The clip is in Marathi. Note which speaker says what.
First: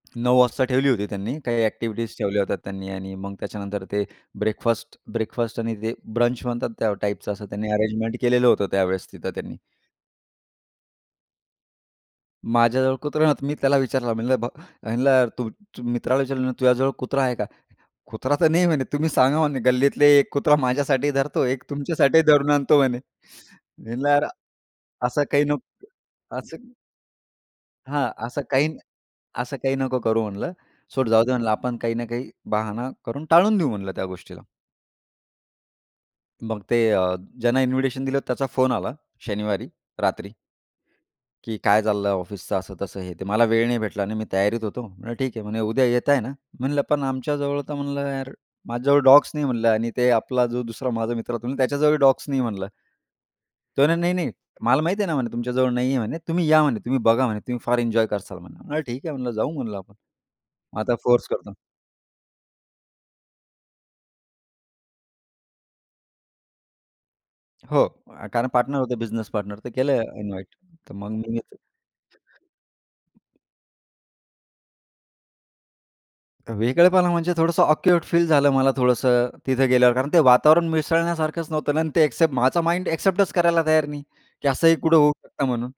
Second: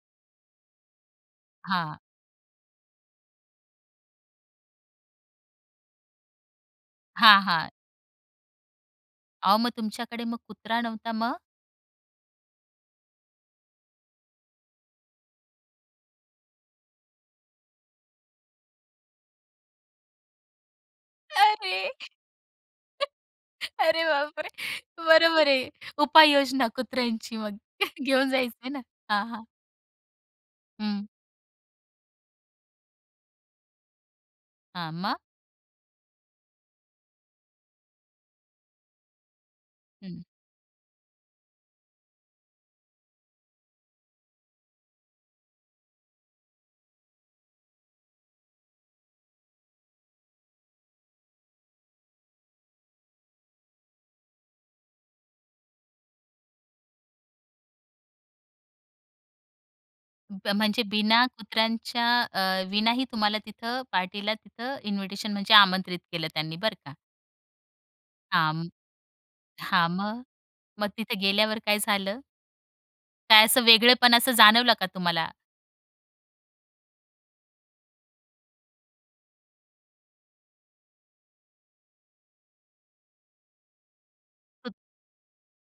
Speaker 1: 9:00 वाजता ठेवली होती त्यांनी. काही
Speaker 2: हां.
Speaker 1: अ‍ॅक्टिव्हिटीज ठेवल्या होत्या त्यांनी आणि मग त्याच्यानंतर ते ब्रेकफास्ट, ब्रेकफास्ट आणि ते ब्रंच म्हणतात त्या टाइपचं
Speaker 2: हां,
Speaker 1: असं त्यांनी
Speaker 2: हां.
Speaker 1: अरेंजमेंट केलेलं होतं त्यावेळेस तिथं त्यांनी.
Speaker 2: अहो, मग तुमच्याकडे मग कुत्रा नव्हता. मग?
Speaker 1: माझ्याजवळ कुत्रा नव्हता, तर मी त्याला विचारलं म्हणलं ब म्हणलं तू, तू मित्राला विचारलं, "तुझ्याजवळ कुत्रा आहे का?" "कुत्रा तर नाही म्हणे." तुम्ही सांगा म्हणे, "गल्लीतले 1 कुत्रा माझ्यासाठी धरतो, 1
Speaker 2: अरे!
Speaker 1: तुमच्यासाठी धरून आणतो म्हणे."
Speaker 2: अरे,
Speaker 1: म्हटलं, "यार
Speaker 2: बापरे!
Speaker 1: असं काही
Speaker 2: बरोबर आहे
Speaker 1: नको
Speaker 2: उपाय योजना
Speaker 1: असं."
Speaker 2: कुत्र्यांची मग
Speaker 1: हां,
Speaker 2: घेऊन
Speaker 1: "असं काही
Speaker 2: जायचंय
Speaker 1: नाही
Speaker 2: ना. हां, हां.
Speaker 1: असं काही नको करू म्हणलं,
Speaker 2: हं.
Speaker 1: सोड जाऊ दे म्हणलं. आपण काही ना काही बहाणा करून टाळून देऊ म्हणलं त्या गोष्टीला."
Speaker 2: हां. मग?
Speaker 1: मग ते अ, ज्यांना इन्व्हिटेशन दिलं, त्याचा फोन आला शनिवारी
Speaker 2: हं.
Speaker 1: रात्री की, "काय चाललं ऑफिसच, असं-तसं हे ते मला वेळ नाही भेटला आणि मी तयारीत होतो." म्हणलं, "ठीक आहे." म्हणे, "उद्या येताय ना." म्हणलं, "पण आमच्या जवळ तर म्हणलं, यार माझ्याजवळ डॉग्स नाही." म्हणलं, "आणि ते आपला जो दुसरा माझा मित्र होतो, त्याच्या जवळही डॉग्स नाही." म्हणलं. तो म्हणे, "नाही, नाही. मला माहिती आहे ना म्हणे तुमच्या जवळ नाहीये म्हणे, तुम्ही या म्हणे, तुम्ही बघा म्हणे तुम्ही फार एन्जॉय कराल म्हणे." ठीक आहे म्हणलं, "जाऊ म्हणलं आपण." मग
Speaker 2: म्हणजे
Speaker 1: आता
Speaker 2: बिना
Speaker 1: फोर्स करतो.
Speaker 2: कुत्र्यांच्या अ, विनाही तुम्हाला तिथं पार्टीला तिथं इन्व्हिटेशन म्हणजे आमंत्रित केलं त्यांनी बरं का.
Speaker 1: हो, अ, कारण
Speaker 2: हां म
Speaker 1: पार्टनर होते, बिझनेस पार्टनर ते
Speaker 2: हां,
Speaker 1: केलं
Speaker 2: मग,
Speaker 1: इन्व्हाईट
Speaker 2: मग
Speaker 1: तर मग
Speaker 2: तिथे
Speaker 1: मी
Speaker 2: गेल्यावर काय झालं? काय असं वेगळेपण असं जाणवलं का तुम्हाला?
Speaker 1: वेगळेपणा म्हणजे थोडसं ऑकवर्ड फील झालं मला थोडसं तिथे गेल्यावर. कारण ते वातावरण मिसळण्यासारखच नव्हतं ना आणि ते अ‍ॅक्सेप्ट माझा माइंड अ‍ॅक्सेप्टच करायला तयार नाही की
Speaker 2: कुत
Speaker 1: असंही कुठे होऊ शकतं म्हणून.